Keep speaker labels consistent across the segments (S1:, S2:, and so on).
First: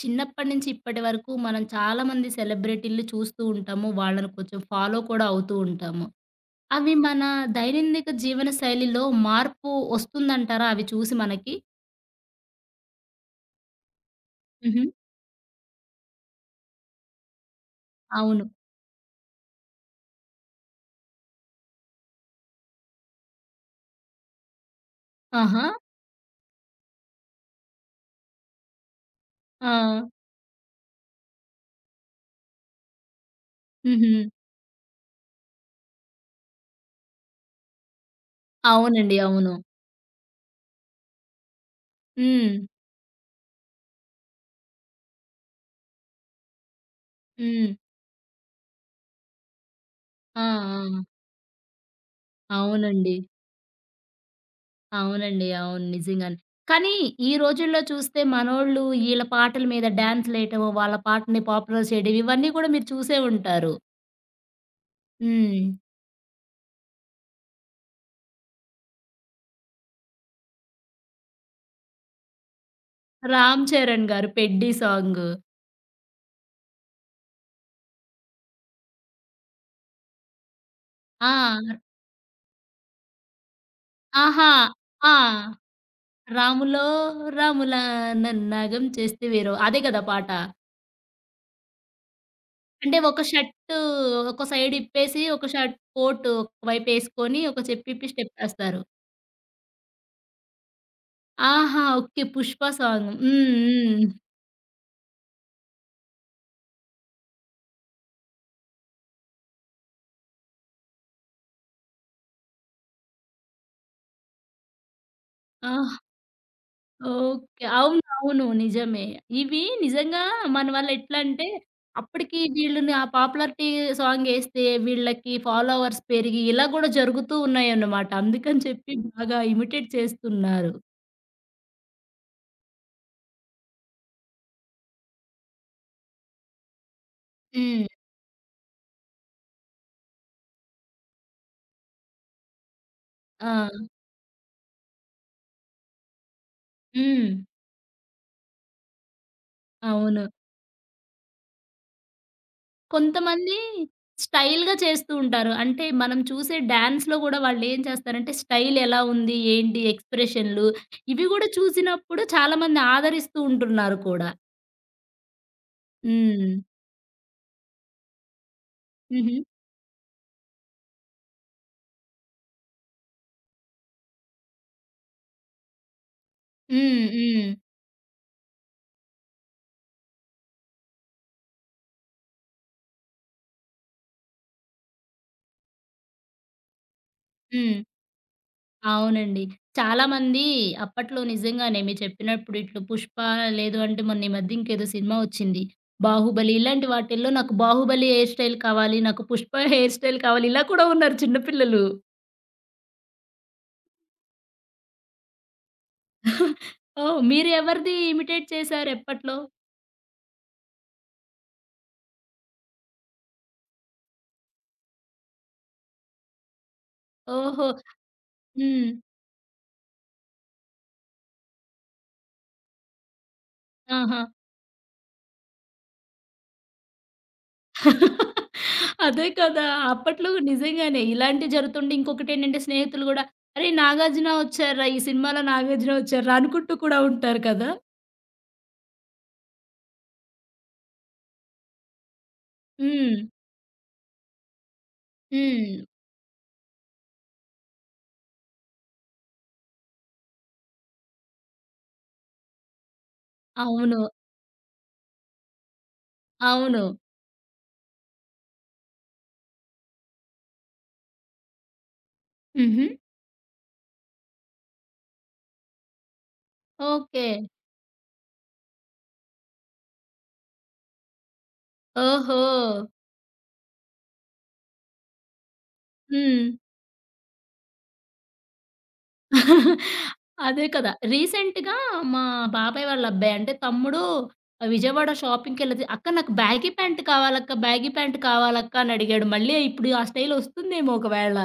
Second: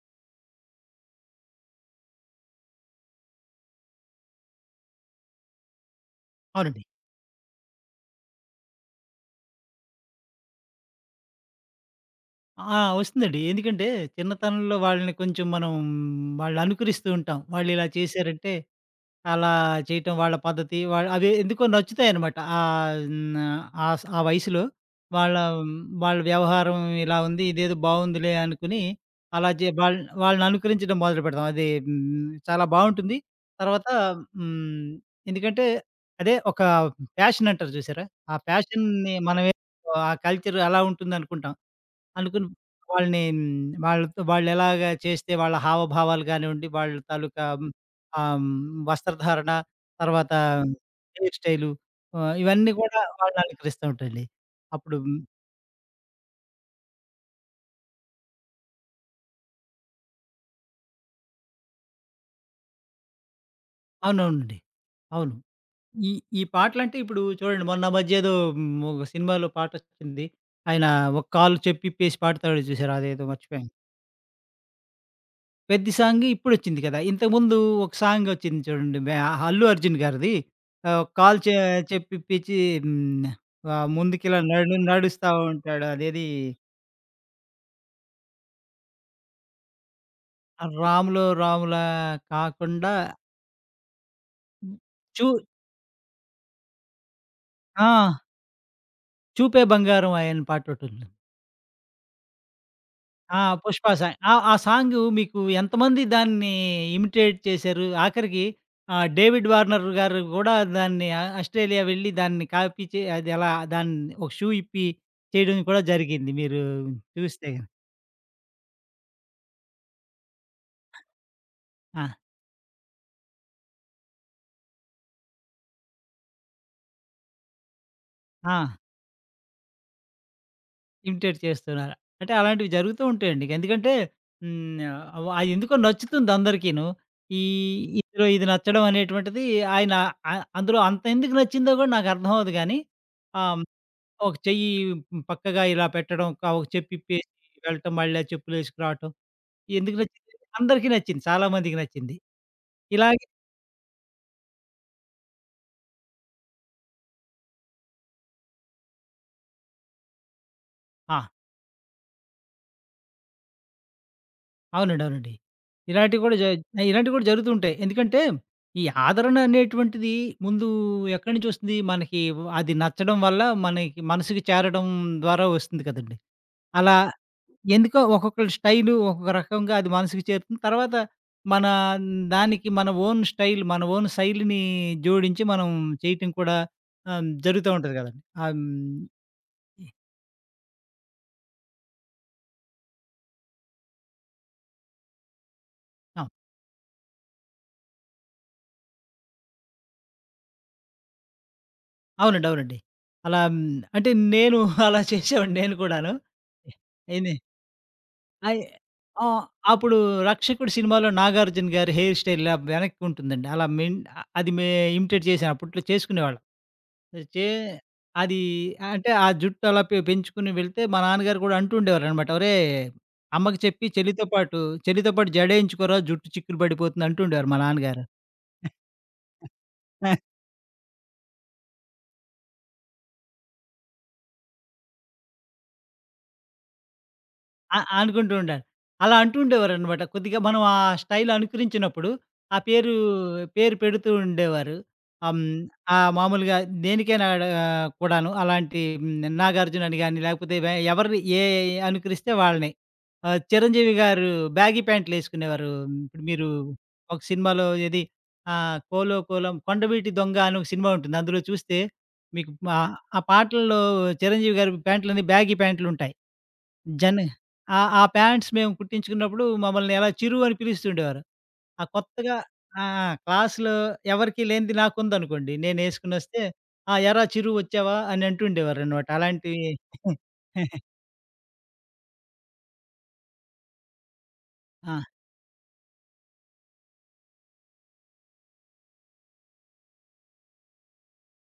S1: చిన్నప్పటి నుంచి ఇప్పటి వరకు మనం చాలా మంది సెలబ్రిటీలు చూస్తూ ఉంటాము. వాళ్ళని కొంచెం ఫాలో కూడా అవుతూ ఉంటాము.
S2: అవునండి.
S1: అవి మన దైనందిక జీవన శైలిలో మార్పు వస్తుందంటారా అవి చూసి మనకి?
S2: ఆ! వస్తుందండి. ఎందుకంటే చిన్నతనంలో
S1: హుహు.
S2: వాళ్ళని కొంచెం మనం వాళ్ళని అనుకరిస్తూ ఉంటాం. వాళ్ళిలా
S1: అవును.
S2: చేశారంటే అలా చేయటం వాళ్ళ పద్ధతి, వాళ్ళ అవి ఎందుకో నచ్చుతాయన్నమాట. ఆహ్, హ్మ్. ఆ వయసులో వాళ్ళ
S1: ఆహా!
S2: వాళ్ళ వ్యవహారం ఇలా ఉంది. ఇదేదో బావుందిలే అనుకుని అలా జే వాళ్
S1: ఆ!
S2: వాళ్ళని అనుకరించడం మొదలుపెడతాం. అది చాలా బావుంటుంది. తర్వాత
S1: హుహు.
S2: హ్మ్. ఎందుకంటే అదే ఒక ప్యాషన్ అంటారు చూసారా? ఆ ప్యాషన్‌ని
S1: అవునండి.
S2: మనమే
S1: అవును.
S2: ఆ కల్చర్ అలా ఉంటుందనుకుంటాం. అనుకుని
S1: హ్మ్.
S2: వాళ్ళని వాళ్ళతో వాళ్ళెలాగా చేస్తే వాళ్ళ హావభావాలు కానివ్వండి, వాళ్ళ తాలూకా
S1: హ్మ్.
S2: ఆహ్, హ్మ్, వస్త్రధారణ, తర్వాత
S1: ఆ!
S2: హ్మ్.
S1: ఆ!
S2: హెయిర్ స్టైలు, ఇవన్నీ కూడా
S1: అవునండి.
S2: వాళ్ళని అలంకరిస్తూ ఉంటాయండి. అప్పుడు
S1: అవునండి. అవును. నిజంగానే. కానీ ఈ రోజుల్లో చూస్తే మనోళ్ళు ఈళ్ళ పాటల మీద డాన్స్‌లేయటము, వాళ్ళ పాటని పాపులర్ చేయడం ఇవన్నీ కూడా మీరు చూసే ఉంటారు.
S2: అవునవునండి. అవును.
S1: హ్మ్.
S2: ఈ ఈ పాటలంటే ఇప్పుడు చూడండి మొన్న మధ్య ఏదో ఒక సినిమాలో పాటొచ్చింది. ఆయన ఒక కాలు చెవిప్పేసి పాడతాడు చూసారా? అదేదో
S1: 'రామ్
S2: మర్చిపోయాను.
S1: చరణ్' గారు 'పెద్ది' సాంగు.
S2: పెద్ద సాంగ్ ఇప్పుడొచ్చింది కదా! ఇంతకుముందు ఒక సాంగొచ్చింది చూడండి. 'అల్లు అర్జున్' గారిది. కాలు చె
S1: ఆ!
S2: చెప్పిప్పిచ్చి. హ్మ్. ముందుకిలా
S1: ఆహా! ఆ!
S2: నడుస్తా ఉంటాడు. అదేది
S1: 'రాములో రాములా నన్నాగం చేస్తివేరో' అదే కదా పాట.
S2: ఆ 'రాములో రాములా' కాకుండా
S1: అంటే ఒక షర్టు ఒక సైడ్ ఇప్పేసి,
S2: చూ
S1: ఒక షర్ట్ కోట్ ఒక వైపు ఏసుకొని, ఒక
S2: ఆ!
S1: చెప్పుప్పి స్టెప్పేస్తారు.
S2: 'చూపే బంగారం ఆయ' అని పాటొటుంది.
S1: ఆహా! ఓకే. 'పుష్ప' సాంగ్.
S2: ఆ!
S1: హ్మ్.
S2: 'పుష్ప'
S1: హ్మ్.
S2: సాంగ్. ఆ! ఆ సాంగు మీకు ఎంతమంది దాన్ని ఇమిటేట్ చేశారు? ఆఖరికి 'డేవిడ్ వార్నర్' గారు గూడా దాన్ని ఆస్ట్రేలియా వెళ్ళి దాన్ని కాపీ చే అది ఎలా దాన్ని ఒక షూ ఇప్పి చేయడం
S1: ఆ!
S2: కూడా జరిగింది. మీరు చూస్తే
S1: ఓకే.
S2: గనక.
S1: అవును. అవును. నిజమే. ఇవి నిజంగా మన వల్ల ఎట్లంటే,
S2: ఆ!
S1: అప్పటికి వీళ్ళని ఆ పాపులారిటీ సాంగేస్తే వీళ్ళకి ఫాలోవర్స్ పెరిగి ఇలా గూడా జరుగుతూ ఉన్నాయన్నమాట.
S2: ఆ!
S1: అందుకని చెప్పి బాగా ఇమిటేట్ చేస్తున్నారు.
S2: ఇమిటేట్ చేస్తున్నారు. అంటే అలాంటివి జరుగుతూ ఉంటాయండి. ఎందుకంటే ఆహ్, వ ఎందుకో నచ్చుతుంది అందరికీను. ఈ
S1: హ్మ్.
S2: ఇందులో ఇది నచ్చడం అనేటువంటిది ఆయన అందులో అంత ఎందుకు నచ్చిందో గూడా నాకు అర్థం అవ్వదు గానీ ఆహ్
S1: ఆ!
S2: ఒక చెయ్యి పక్కగా ఇలా పెట్టడం, ఒక చెప్పు ఇప్పేసి
S1: హ్మ్.
S2: వెళ్ళటం, మళ్ళా చెప్పులేసుకురావటం. ఎందుకు నచ్చింది?
S1: అవును.
S2: అందరికీ నచ్చింది. చాలా మందికి నచ్చింది. ఇలాగే
S1: కొంతమంది స్టైల్‌గా చేస్తూ ఉంటారు. అంటే మనం చూసే డాన్స్‌లో గూడా వాళ్ళేం చేస్తారంటే, స్టైల్ ఎలా ఉంది? ఏంటి? ఎక్స్‌ప్రెషన్‌లు
S2: ఆ!
S1: ఇవి గూడా చూసినప్పుడు చాలామంది ఆదరిస్తూ ఉంటున్నారు కూడా.
S2: అవునండి. అవునండి. ఇలాంటివి కూడా జ
S1: హ్మ్.
S2: ఇలాంటివి కూడా జరుగుతూ ఉంటాయి. ఎందుకంటే, ఈ
S1: హుహు.
S2: ఆదరణ అనేటువంటిది ముందు ఎక్కడి నుంచొస్తుంది? మనకి అది నచ్చడం వల్ల మనకి మనసుకి చేరడం ద్వారా వస్తుంది కదండీ! అలా
S1: హ్మ్. హ్మ్.
S2: ఎందుకో ఒక్కొక్కళ్ళ స్టైలు ఒక్కొక్క రకంగా అది మనసుకు చేరుతుంది. తర్వాత మన దానికి మన ఓన్ స్టైల్, మన ఓన్ శైలిని జోడించి మనం చేయటం కూడా జరుగుతా
S1: హ్మ్.
S2: ఉంటది గదండీ. ఆహ్, హ్మ్.
S1: అవునండి. చాలామంది అప్పట్లో నిజంగానే మీరు చెప్పినప్పుడు ఇట్లు 'పుష్ప' లేదు అంటే మొన్న ఈ మధ్య ఇంకేదో సినిమా వచ్చింది.
S2: ఆ!
S1: 'బాహుబలి' ఇలాంటి వాటిల్లో నాకు 'బాహుబలి' హెయిర్ స్టైల్ కావాలి. నాకు 'పుష్ప' హెయిర్ స్టైల్ కావాలి. ఇలా కూడా ఉన్నారు చిన్న పిల్లలు.
S2: అవునండి. అవునండి. అలా అంటే నేను అలా చేసేవాడిని నేను కూడాను.
S1: ఓహ్!
S2: ఏంది
S1: మీరు ఎవరిది ఇమిటేట్
S2: అయి
S1: చేశారు
S2: ఆ!
S1: ఎప్పట్లో?
S2: అప్పుడు 'రక్షకుడు' సినిమాలో నాగార్జున గారి హెయిర్ స్టైల్ ఇలా వెనక్కుంటుందండి. అలా మెయిన్ అది మే ఇమిటేట్ చేశాను. అప్పట్లో చేసుకునేవాళ్ళం. అది చే
S1: ఓహో!
S2: అది
S1: హ్మ్.
S2: అంటే ఆ జుట్టు అలా పెంచుకొని వెళ్తే మా నాన్నగారు కూడా అంటుండేవారనమాట. "ఒరేయ్! అమ్మకి చెప్పి చెల్లితో పాటు జడేయించుకోరా జుట్టు చిక్కులు పడిపోతుంది" అంటుండేవారు మా నాన్నగారు.
S1: ఆహా! అదే కదా! అప్పట్లో నిజంగానే ఇలాంటివి జరుగుతుండే ఇంకొకటేంటంటే స్నేహితులు గూడా, "అరే! నాగార్జున వచ్చారురా! ఈ సినిమాలో నాగార్జున వచ్చారురా!" అనుకుంటూ కూడా ఉంటారు కదా!
S2: ఆ! అనుకుంటూ ఉండాలి. అలా అంటూ ఉండేవారనమాట. కొద్దిగా మనం ఆ స్టైల్ అనుకరించినప్పుడు, ఆ పేరు,
S1: హ్మ్.
S2: పేరు పెడుతూ ఉండేవారు. ఆహ్, హ్మ్.
S1: హ్మ్.
S2: మామూలుగా దేనికైనా ఆడ కూడాను అలాంటి 'నాగార్జున' అని గాని, లేకపోతే ఎవరిని అనుకరిస్తే వాళ్ళని. 'చిరంజీవి'
S1: అవును.
S2: గారు బ్యాగీ ప్యాంట్‌లేసుకునేవారు. ఇప్పుడు మీరు
S1: అవును.
S2: ఒక సినిమాలో ఏది 'కోలో కోలం కొండవీటి దొంగ' అని ఒక సినిమా ఉంటుంది. అందులో చూస్తే మీకు
S1: హుహు.
S2: ఆ పాటల్లో 'చిరంజీవి' గారి ప్యాంట్లన్నీ బ్యాగీ ప్యాంట్లుంటాయి. జన్
S1: ఓకే.
S2: ఆ! ఆ ప్యాంట్స్ మేము కుట్టించుకున్నప్పుడు మమ్మల్ని అలా చిరు అని పిలుస్తుండేవారు. ఆ కొత్తగా
S1: ఓహో!
S2: ఆ! ఆ! క్లాస్‌లో ఎవరికీ లేనిది నాకుందనుకోండి. నేనేసుకొనొస్తే,
S1: హ్మ్.
S2: "ఆ! ఏరా చిరు వచ్చావా?" అని అంటుండేవారనమాట. అలాంటివి
S1: అదే కదా! రీసెంట్‌గా మా బాబాయ్ వాళ్ళ అబ్బాయి అంటే తమ్ముడు
S2: ఆ!
S1: విజయవాడ షాపింగ్‌కెళ్ళితే, "అక్క నాకు బ్యాగీ ప్యాంట్ కావాలక్క, బ్యాగీ ప్యాంట్ కావాలక్క" అని అడిగాడు. మళ్ళీ ఇప్పుడు ఆ స్టైల్ వస్తుందేమో ఒకవేళ.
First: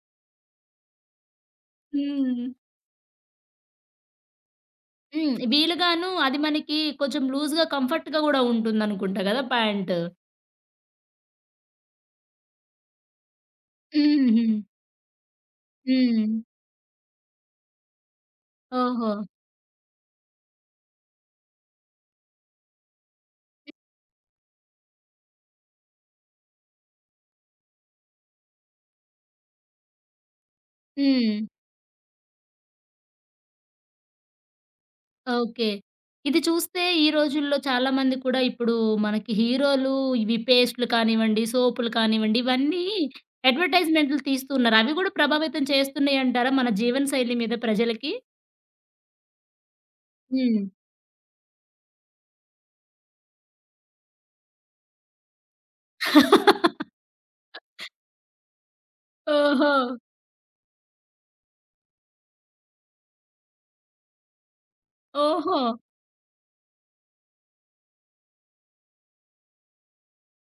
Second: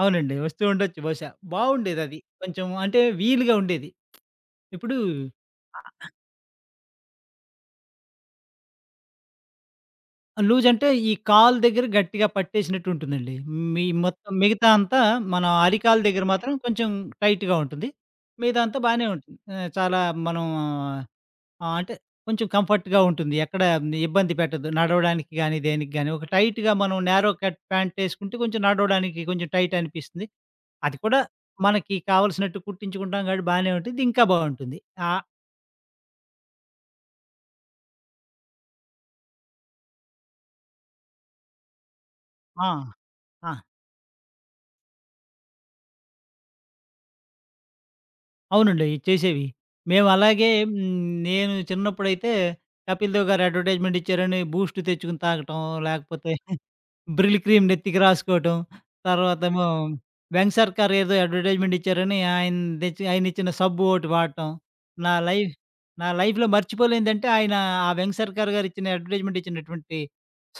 S2: అవునండి. వస్తూ ఉండొచ్చు బహుశా. బావుండేదది.
S1: హ్మ్.
S2: కొంచెం అంటే వీలుగా ఉండేది. ఇప్పుడు
S1: హ్మ్. వీలుగాను అది మనకి కొంచెం లూజ్‌గా, కంఫర్ట్‌గా గూడా ఉంటుందనుకుంటా గదా! ప్యాంటు.
S2: లూజ్ అంటే ఈ కాలు దగ్గర గట్టిగా పట్టేసినట్టు ఉంటుందండి. మీ మొత్తం
S1: హుహు.
S2: మిగతా అంతా మన అరికాలు
S1: హ్మ్.
S2: దగ్గర మాత్రం కొంచెం టైట్‌గా ఉంటుంది. మిగతాదంతా బానే
S1: ఓహో!
S2: ఉంటుంది. చాలా మనం అంటే కొంచెం కంఫర్ట్‌గా ఉంటుంది. ఎక్కడ ఇబ్బంది పెట్టదు. నడవడానికి గానీ, దేనికి గానీ ఒక టైట్‌గా మనం నేరో కట్ ప్యాంట్ ఏసుకుంటే కొంచెం నడవడానికి కొంచెం టైట్ అనిపిస్తుంది. అది కూడా
S1: హ్మ్.
S2: మనకి కావాల్సినట్టు కుట్టించుకుంటాం కాబట్టి బానే ఉంటుంది. ఇంకా బావుంటుంది. ఆహ్,
S1: ఓకే. ఇది చూస్తే ఈ రోజుల్లో చాలామంది కూడా ఇప్పుడు మనకి హీరోలు ఇవి పేస్టులు కానివ్వండి, సోపులు కానివ్వండి,
S2: ఆ!
S1: ఇవన్నీ
S2: ఆ!
S1: అడ్వర్టైజ్‌మెంట్లు తీస్తున్నారు. అవి గూడా ప్రభావితం చేస్తున్నాయంటారా మన జీవన శైలి మీద ప్రజలకి?
S2: అవునండి. చేసేవి. మేమలాగే
S1: హ్మ్.
S2: నేను చిన్నప్పుడైతే 'కపిల్ దేవ్' గారు అడ్వర్టైజ్‌మెంట్ ఇచ్చారని బూస్ట్ తెచ్చుకొని తాగటం, లేకపోతే బ్రిల్ క్రీమ్ నెత్తికి రాసుకోవటం, తర్వాతేమో
S1: ఓహో!
S2: 'వెంగ్ సర్కార్' ఏదో అడ్వర్టైజ్‌మెంట్ ఇచ్చారని ఆయన తెచ్చి ఆయనిచ్చిన సబ్బు ఒకటి వాడటం. నా లైఫ్
S1: ఓహో!
S2: నా లైఫ్‌లో మర్చిపోలేనిదంటే ఆయన ఆ 'వెంగ్ సర్కార్' గారు ఇచ్చిన అడ్వర్టైజ్‌మెంట్ ఇచ్చినటువంటి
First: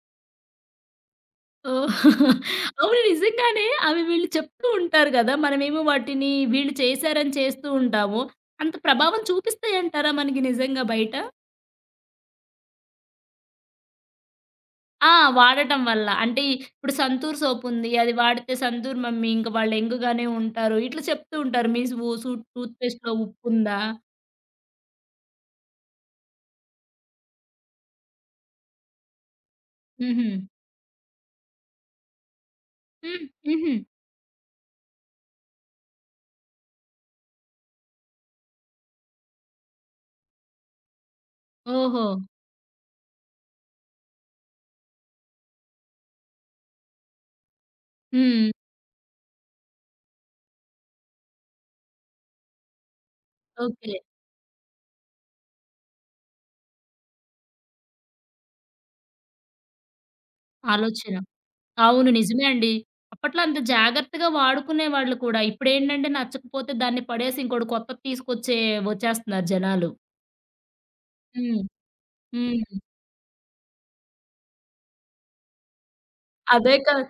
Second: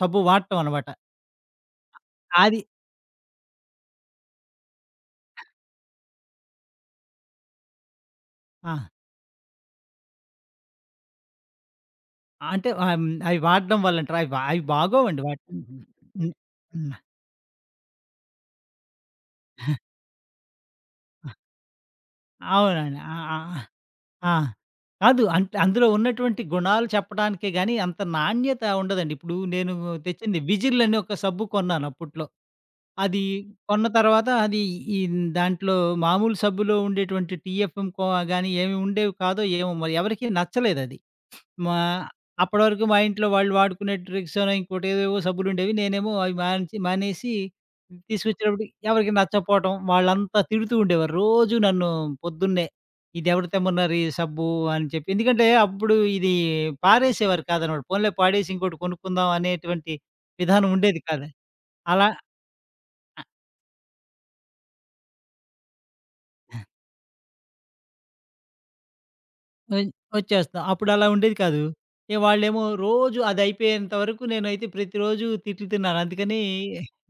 S2: సబ్బు వాడటం అనమాట.
S1: ఓహ్!
S2: అది
S1: అవును. నిజంగానే అవి వీళ్ళు చెప్తూ ఉంటారు గదా! మనమేమో వాటిని వీళ్ళు చేశారని చేస్తూ ఉంటాము. అంత
S2: ఆ!
S1: ప్రభావం చూపిస్తాయంటారా మనకి నిజంగా బయట?
S2: అంటే ఆహ్, హ్మ్. అవి వాడడం వల్లంటారు. అవి
S1: ఆ!
S2: బాగోవండి వాటి
S1: వాడటం
S2: హ్మ్.
S1: వల్ల. అంటే ఇప్పుడు
S2: హ్మ్.
S1: సంతూర్ సోపుంది. అది వాడితే సంతూర్ మమ్మీ ఇంక వాళ్ళు యంగ్‌గానే ఉంటారు. ఇట్లా చెప్తూ ఉంటారు. మీ సు సు టూత్
S2: అవునండి.
S1: పేస్ట్‌లో
S2: ఆ! ఆ!
S1: ఉప్పుందా?
S2: ఆ! కాదు. అంటే అందులో ఉన్నటువంటి గుణాలు చెప్పడానికే గాని, అంత నాణ్యత ఉండదండి. ఇప్పుడు నేను
S1: హుహు.
S2: తెచ్చింది విజిల్ అని ఒక సబ్బు కొన్నాను అప్పట్లో.
S1: హ్మ్.
S2: అది
S1: హుహు.
S2: కొన్న తర్వాత అది ఈ దాంట్లో మామూలు సబ్బులో ఉండేటువంటి టీఎఫ్ఎం గాని ఏమి ఉండేవి కాదో ఏమో మరి ఎవరికీ నచ్చలేదది. మా
S1: ఓహో!
S2: అప్పటివరకు మా ఇంట్లో వాళ్ళు వాడుకునే ట్రిక్సనో, ఇంకోటి ఏవేవో సబ్బులుండేవి. నేనేమో అవి మానేసి
S1: హ్మ్.
S2: తీసుకొచ్చినప్పుడు ఎవరికీ నచ్చకపోవటం, వాళ్ళంతా తిడుతూ ఉండేవారు. రోజు నన్ను పొద్దున్నే, "ఇదెవరు తెమ్మన్నారు
S1: ఓకే.
S2: ఈ సబ్బు" అని చెప్పి. ఎందుకంటే అప్పుడు ఇది పారేసేవారు కాదనమాట. పోన్లే పాడేసి ఇంకోటి కొనుక్కుందాం అనేటువంటి విధానం ఉండేది
S1: ఆలోచన.
S2: కాదు. అలా
S1: అవును. నిజమే అండి. అప్పట్లో అంత జాగ్రత్తగా వాడుకునేవాళ్ళు కూడా. ఇప్పుడేంటంటే నచ్చకపోతే దాన్ని పడేసి ఇంకోటి కొత్తది వచ్చేస్తున్నారు
S2: ఒయ్
S1: జనాలు.
S2: వచ్చేస్తాం. అప్పుడు అలా ఉండేది
S1: హ్మ్.
S2: కాదు. ఇగ వాళ్ళేమో
S1: హ్మ్.
S2: రోజు అదయిపోయేంత వరకు నేనైతే ప్రతిరోజు తిట్లు తిన్నాను. అందుకని
S1: అదే కదా!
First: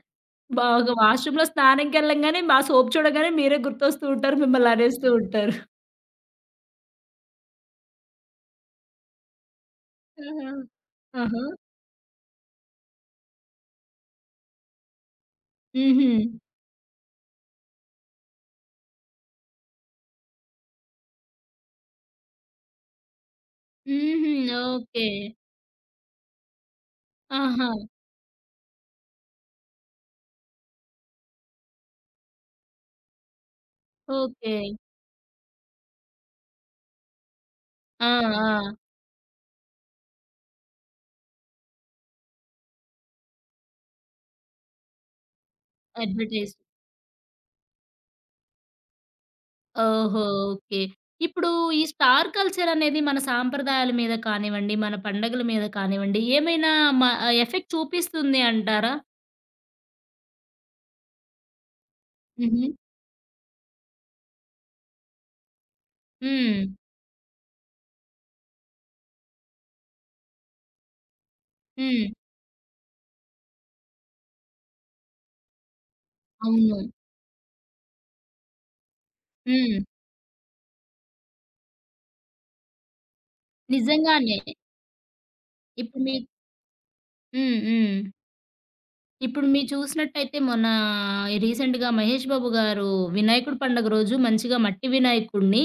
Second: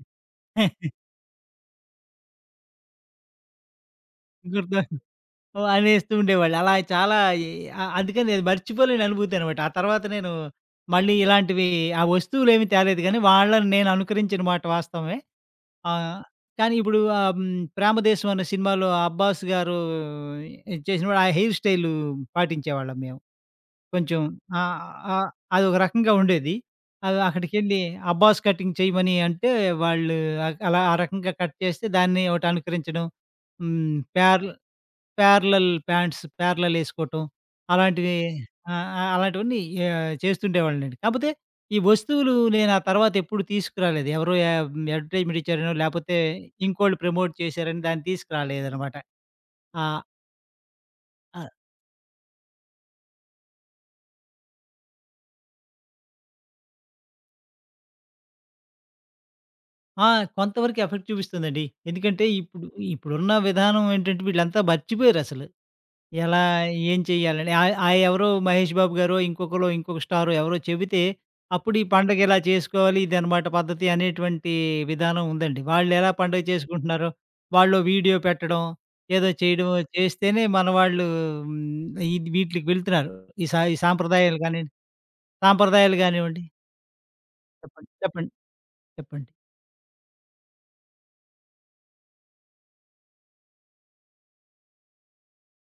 S1: బాగా వాష్‌రూమ్‌లో స్నానంకెళ్ళంగానే మా సోప్ చూడగానే మీరే గుర్తొస్తూ ఉంటారు. మిమ్మల్ని
S2: గుర్తు
S1: అనేస్తూ ఉంటారు.
S2: ఓహ్! అనేస్తూ ఉండేవాళ్ళు. అలా చాలా ఎ అందుకని అది మర్చిపోలేని అనుభూతి అనమాట. ఆ తర్వాత నేను
S1: ఆహా!
S2: మళ్ళీ
S1: ఆహా!
S2: ఇలాంటివి ఆ వస్తువులేమి తేలేదు గానీ, వాళ్ళని నేను అనుకరించిన మాట వాస్తవమే.
S1: హుహు.
S2: ఆహ్, కానీ ఇప్పుడు 'ప్రేమదేశం' అనే సినిమాలో 'అబ్బాస్' గారు చేసినప్పుడు ఆ హెయిర్ స్టైలు పాటించేవాళ్ళం మేము. కొంచెం
S1: హుహు.
S2: ఆహ్,
S1: ఓకే.
S2: ఆహ్, అదొక రకంగా ఉండేది. అది
S1: ఆహా!
S2: అక్కడికెళ్ళి అబ్బాస్ కటింగ్ చేయమని అంటే వాళ్ళు అలా ఆ రకంగా కట్ చేస్తే దాన్ని ఒకటి అనుకరించడం. హ్మ్. Parallel
S1: okay.
S2: Parallel pants parallel ఏసుకోవటం.
S1: ఆ!
S2: అలాంటివి
S1: ఆ!
S2: ఆహ్, ఆహ్, అలాంటివన్నీ చేస్తుండేవాడినండి. కాపోతే ఈ వస్తువులు నేను ఆ తర్వాత ఎప్పుడు తీసుకురాలేదు. ఎవరో అడ్వర్టైజ్‌మెంట్ ఇచ్చారనో, లేపోతే
S1: అడ్వర్‌టైజ్.
S2: ఇంకోళ్ళు ప్రమోట్ చేశారని దాన్ని తీసుకురాలేదనమాట. ఆ!
S1: ఓహో! ఓకే.
S2: ఆ!
S1: ఇప్పుడు ఈ స్టార్ కల్చర్ అనేది మన సాంప్రదాయాల మీద కానివ్వండి, మన పండగల మీద కానివ్వండి, ఏమైనా మ ఎఫెక్ట్ చూపిస్తుంది అంటారా?
S2: ఆ! కొంతవరకు ఎఫెక్ట్ చూపిస్తుందండి. ఎందుకంటే
S1: హుహు.
S2: ఇప్పుడు ఇప్పుడున్న విధానం ఏంటంటే వీళ్ళంతా మర్చిపోయారసలు. ఎలా,
S1: హ్మ్.
S2: ఏం చేయాలని ఆ ఆ ఎవరో 'మహేష్ బాబు' గారో, ఇంకొక స్టారో ఎవరో చెబితే, అప్పుడు ఈ
S1: హ్మ్.
S2: పండగ ఇలా చేసుకోవాలి ఇదనమాట పద్ధతి అనేటువంటి విధానం ఉందండి. వాళ్ళెలా పండుగ
S1: అవును.
S2: చేసుకుంటున్నారో, వాళ్ళు వీడియో పెట్టడం, ఏదో చేయడం
S1: హ్మ్.
S2: చేస్తేనే మన వాళ్ళు హ్మ్, ఇది వీటిలకి వెళ్తున్నారు. ఈ
S1: నిజంగానే.
S2: సాంప్రదాయాలు కానివ్వండి, సాంప్రదాయాలు
S1: ఇప్పుడు మీ
S2: కానివ్వండి.
S1: హ్మ్.
S2: చెప్పండి.
S1: హ్మ్.
S2: చెప్పండి. చెప్పండి.
S1: ఇప్పుడు మీరు చూసినట్టయితే మొన్న రీసెంట్‌గా 'మహేష్ బాబు' గారు వినాయకుడి పండుగ రోజు మంచిగా మట్టి వినాయకుడిని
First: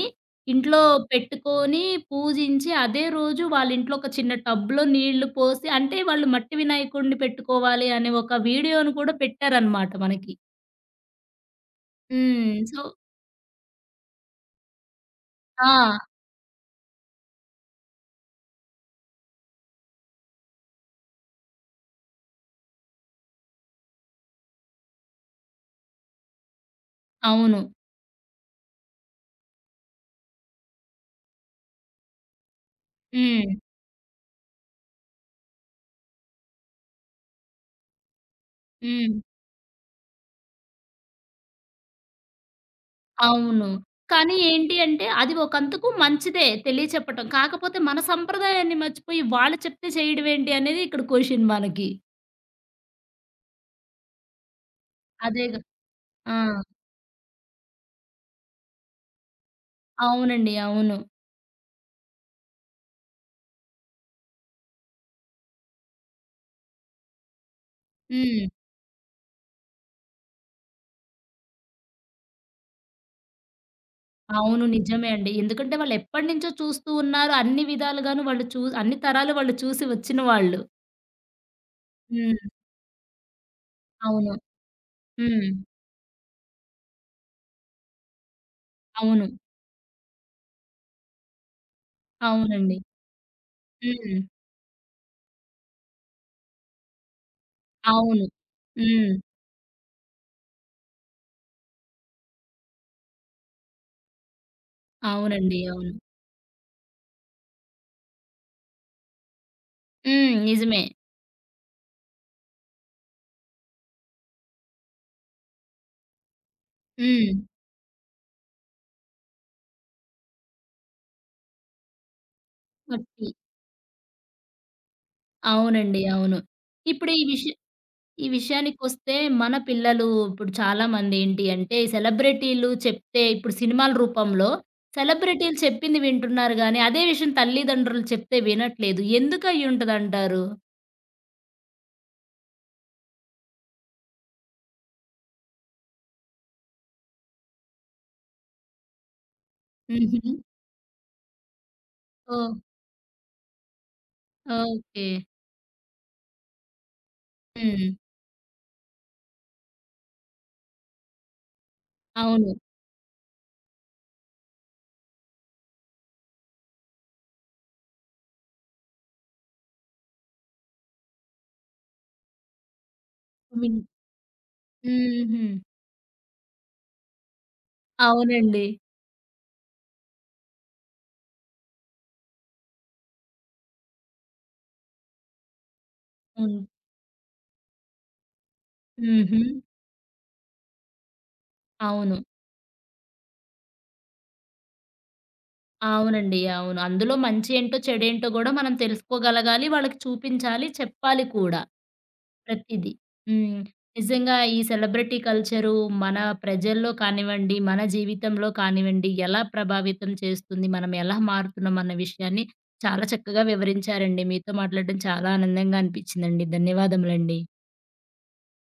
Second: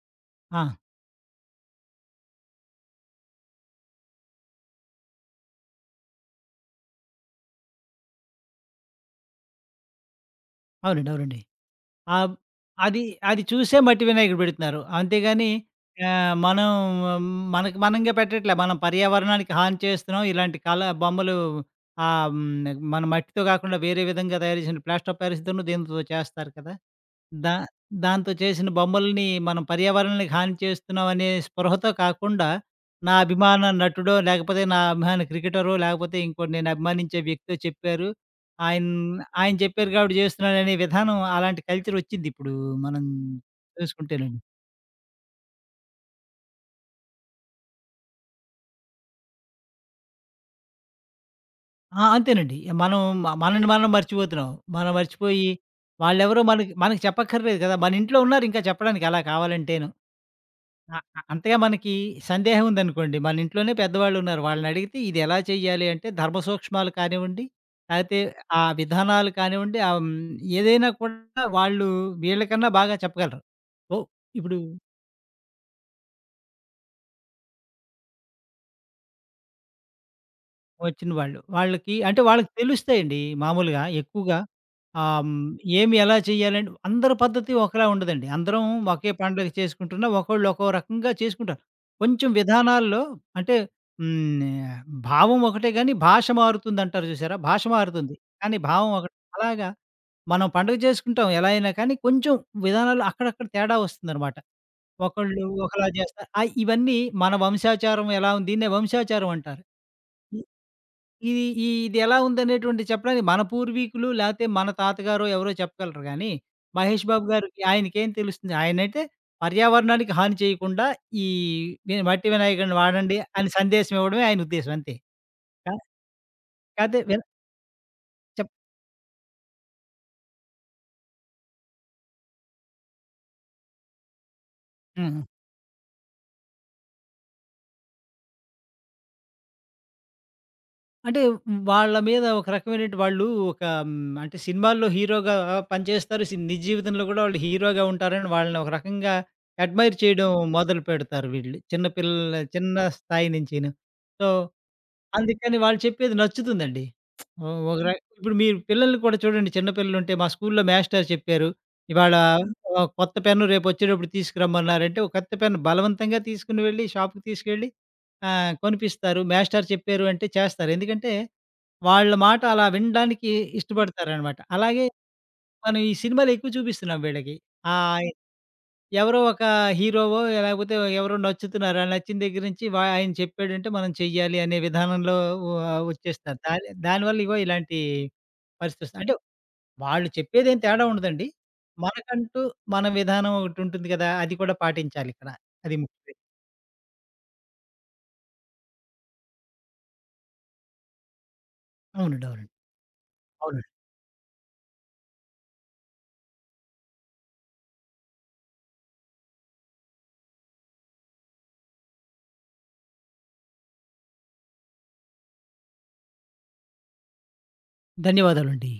S2: ఆ!
S1: ఇంట్లో పెట్టుకొని, పూజించి అదే రోజు వాళ్ళ ఇంట్లో ఒక చిన్న టబ్‌లో నీళ్లు పోసి అంటే వాళ్ళు మట్టి వినాయకుడిని పెట్టుకోవాలి అనే ఒక వీడియోను కూడా పెట్టారనమాట మనకి.
S2: అవునండి. అవునండి. ఆ!
S1: హ్మ్. సో
S2: అది, అది చూసే మట్టి వినాయకుడు పెడుతున్నారు. అంతేగాని
S1: ఆ!
S2: మనం మనకు మనంగా పెట్టట్లే. మనం పర్యావరణానికి హాని చేస్తున్నాం. ఇలాంటి కళ బొమ్మలు మన మట్టితో కాకుండా వేరే విధంగా తయారు చేసిన ప్లాస్టర్ ఆఫ్ పారిస్‌తోను, దీనితో చేస్తారు కదా! దా
S1: అవును.
S2: దాంతో చేసిన బొమ్మలని మనం పర్యావరణానికి హాని చేస్తున్నామనే స్పృహతో కాకుండా, నా
S1: హ్మ్.
S2: అభిమాన నటుడో, లేకపోతే నా అభిమాన క్రికెటరో, లేకపోతే ఇంకోటి నేను అభిమానించే వ్యక్తో చెప్పారు. ఆయన
S1: హ్మ్.
S2: ఆయన చెప్పారు కాబట్టి చేస్తున్నాననే విధానం అలాంటి కల్చరొచ్చిందిప్పుడు మనం
S1: అవును. కానీ
S2: చూసుకుంటేనండి.
S1: ఏంటి అంటే అది ఒకంతకు మంచిదే తెలియచెప్పటం. కాకపోతే మన సంప్రదాయాన్ని మర్చిపోయి వాళ్ళు చెప్తే చేయడం ఏంటి అనేది ఇక్కడ క్వెషన్ మనకి.
S2: ఆ! అంతేనండి. మనం మ మనల్ని మనం మర్చిపోతున్నాం. మనం మర్చిపోయి
S1: అదేగా. ఆ!
S2: వాళ్ళెవరో మనకి మనకి చెప్పక్కర్లేదు కదా! మన ఇంట్లో ఉన్నారింకా చెప్పడానికి అలా కావాలంటేను.
S1: అవునండి. అవును.
S2: అ అ అంతగా మనకి సందేహం ఉందనుకోండి, మన ఇంట్లోనే పెద్దవాళ్ళున్నారు. వాళ్ళనడిగితే ఇదెలా చెయ్యాలి అంటే, ధర్మ సూక్ష్మాలు కానివ్వండి, లేతే
S1: హ్మ్.
S2: ఆ విధానాలు కానివ్వండి, ఏదైనా కూడా వాళ్ళు వీళ్ళకన్నా బాగా చెప్పగలరు. ఓహ్! ఇప్పుడు
S1: అవును. నిజమే అండి. ఎందుకంటే వాళ్ళెప్పటినుంచో చూస్తూ ఉన్నారు. అన్ని విధాలుగాను వాళ్ళు అన్ని తరాలు వాళ్ళు చూసి వచ్చిన వాళ్ళు.
S2: వచ్చిన వాళ్ళు. వాళ్ళకి అంటే
S1: హ్మ్.
S2: వాళ్ళకి తెలుస్తాయండి మామూలుగా
S1: అవును.
S2: ఎక్కువగా. ఆహ్, హ్మ్,
S1: హ్మ్.
S2: ఏమి ఎలా చేయాలని అందరి పద్ధతి ఒకలా ఉండదండి. అందరం ఒకే
S1: అవును.
S2: పండుగ చేసుకుంటున్నా ఒకళ్ళు ఒక్కో రకంగా చేసుకుంటారు. కొంచెం
S1: అవునండి.
S2: విధానాల్లో అంటే
S1: హ్మ్.
S2: హ్మ్, భావం ఒకటే గాని భాష మారుతుందంటారు చూసారా? భాష మారుతుంది.
S1: అవును.
S2: కానీ భావం
S1: హ్మ్.
S2: ఒకటే. అలాగా మనం పండుగ చేసుకుంటాం ఎలా అయినా కానీ కొంచెం విధానాల్లో అక్కడక్కడ తేడా వస్తుందనమాట. ఒకళ్ళు
S1: అవునండి.
S2: ఒకలా
S1: అవును.
S2: చేస్తారు. ఇవన్నీ మన వంశాచారం ఎలా ఉంది దీన్నే వంశాచారం అంటారు.
S1: హ్మ్. నిజమే.
S2: ఇది ఈ ఇదెలా ఉందనేటువంటిది చెప్పడానికి మన పూర్వీకులు లేతే మన తాతగారో ఎవరో చెప్పగలరు గానీ, 'మహేష్ బాబు'
S1: హ్మ్.
S2: గారికి ఆయనకేం తెలుస్తుంది? ఆయనైతే పర్యావరణానికి హాని చేయకుండా ఈ వి మట్టి వినాయకుడిని వాడండి
S1: మట్టి.
S2: అని సందేశం ఇవ్వడమే ఆయన ఉద్దేశం అంతే. కా
S1: అవునండి. అవును.
S2: కాతే
S1: ఇప్పుడు
S2: విన
S1: ఈ
S2: చెప్
S1: విషయానికొస్తే మన పిల్లలు ఇప్పుడు చాలామంది ఏంటి అంటే, సెలబ్రిటీలు చెప్తే ఇప్పుడు సినిమాల రూపంలో
S2: హ్మ్.
S1: సెలబ్రిటీలు చెప్పింది వింటున్నారు గానీ, అదే విషయం తల్లిదండ్రులు చెప్తే వినట్లేదు. ఎందుకు అయ్యుంటదంటారు?
S2: అంటే వాళ్ళ మీద ఒక రకమైనటి వాళ్ళు ఒక అంటే సినిమాల్లో హీరోగా పనిచేస్తారు. నిజ జీవితంలో కూడా వాళ్ళు హీరోగా ఉంటారని వాళ్ళని ఒక రకంగా అడ్మైర్ చేయడం
S1: హుహు.
S2: మొదలుపెడతారు వీళ్ళు. చిన్న పిల్లల
S1: ఓహ్!
S2: చిన్న స్థాయి నుంచిను. So
S1: okay.
S2: అందుకని వాళ్ళు చెప్పేది నచ్చుతుందండి. ఓ ఒక
S1: హ్మ్.
S2: ర ఇప్పుడు మీరు పిల్లల్ని కూడా చూడండి చిన్న పిల్లలుంటే మా స్కూల్‌లో మాస్టారు చెప్పారు. ఇవాళ హ్మ్.
S1: అవును.
S2: కొత్త పెన్ను రేపొచ్చేటప్పుడు తీసుకురమ్మన్నారంటే, ఒక కొత్త పెన్ను బలవంతంగా తీసుకొని వెళ్ళి షాప్‌కి తీసుకెళ్ళి కొనిపిస్తారు. మాస్టారు చెప్పారు అంటే చేస్తారు. ఎందుకంటే వాళ్ళ మాట అలా వినడానికి
S1: విన్
S2: ఇష్టపడతారనమాట. అలాగే
S1: హుహు.
S2: మనం ఈ సినిమాలు ఎక్కువ చూపిస్తున్నాం వీళ్ళకి. ఆ!
S1: అవునండి.
S2: ఎవరో ఒక హీరోవో లేకపోతే ఎవరో నచ్చుతున్నారు. ఆ నచ్చిన దగ్గర నుంచి ఆయన చెప్పాడంటే మనం చెయ్యాలి అనే విధానంలో వ వచ్చేస్తారు.
S1: హ్మ్.
S2: దానివల్ల ఇగో ఇలాంటి పరిస్థితొస్తుంది. అంటే
S1: హుహు.
S2: వాళ్ళు చెప్పేదేం తేడా ఉండదండి.
S1: అవును.
S2: మనకంటూ మన విధానం ఒకటుంటుంది కదా! అది కూడా పాటించాలిక్కడ. అది ముఖ్యం.
S1: అవునండి. అవును. అందులో మంచి ఏంటో, చెడేంటో గూడా మనం తెలుసుకోగలగాలి. వాళ్ళకి చూపించాలి, చెప్పాలి కూడా.
S2: అవునండి. అవునండి.
S1: ప్రతీదీ. హ్మ్.
S2: అవునండి.
S1: నిజంగా ఈ సెలబ్రిటీ కల్చరు మన ప్రజల్లో కానివ్వండి, మన జీవితంలో కానివ్వండి, ఎలా ప్రభావితం చేస్తుంది, మనం ఎలా మారుతున్నాం అన్న విషయాన్ని చాలా చక్కగా వివరించారండి. మీతో మాట్లాడడం చాలా ఆనందంగా అనిపించిందండి. ధన్యవాదములండి.
S2: ధన్యవాదాలండి.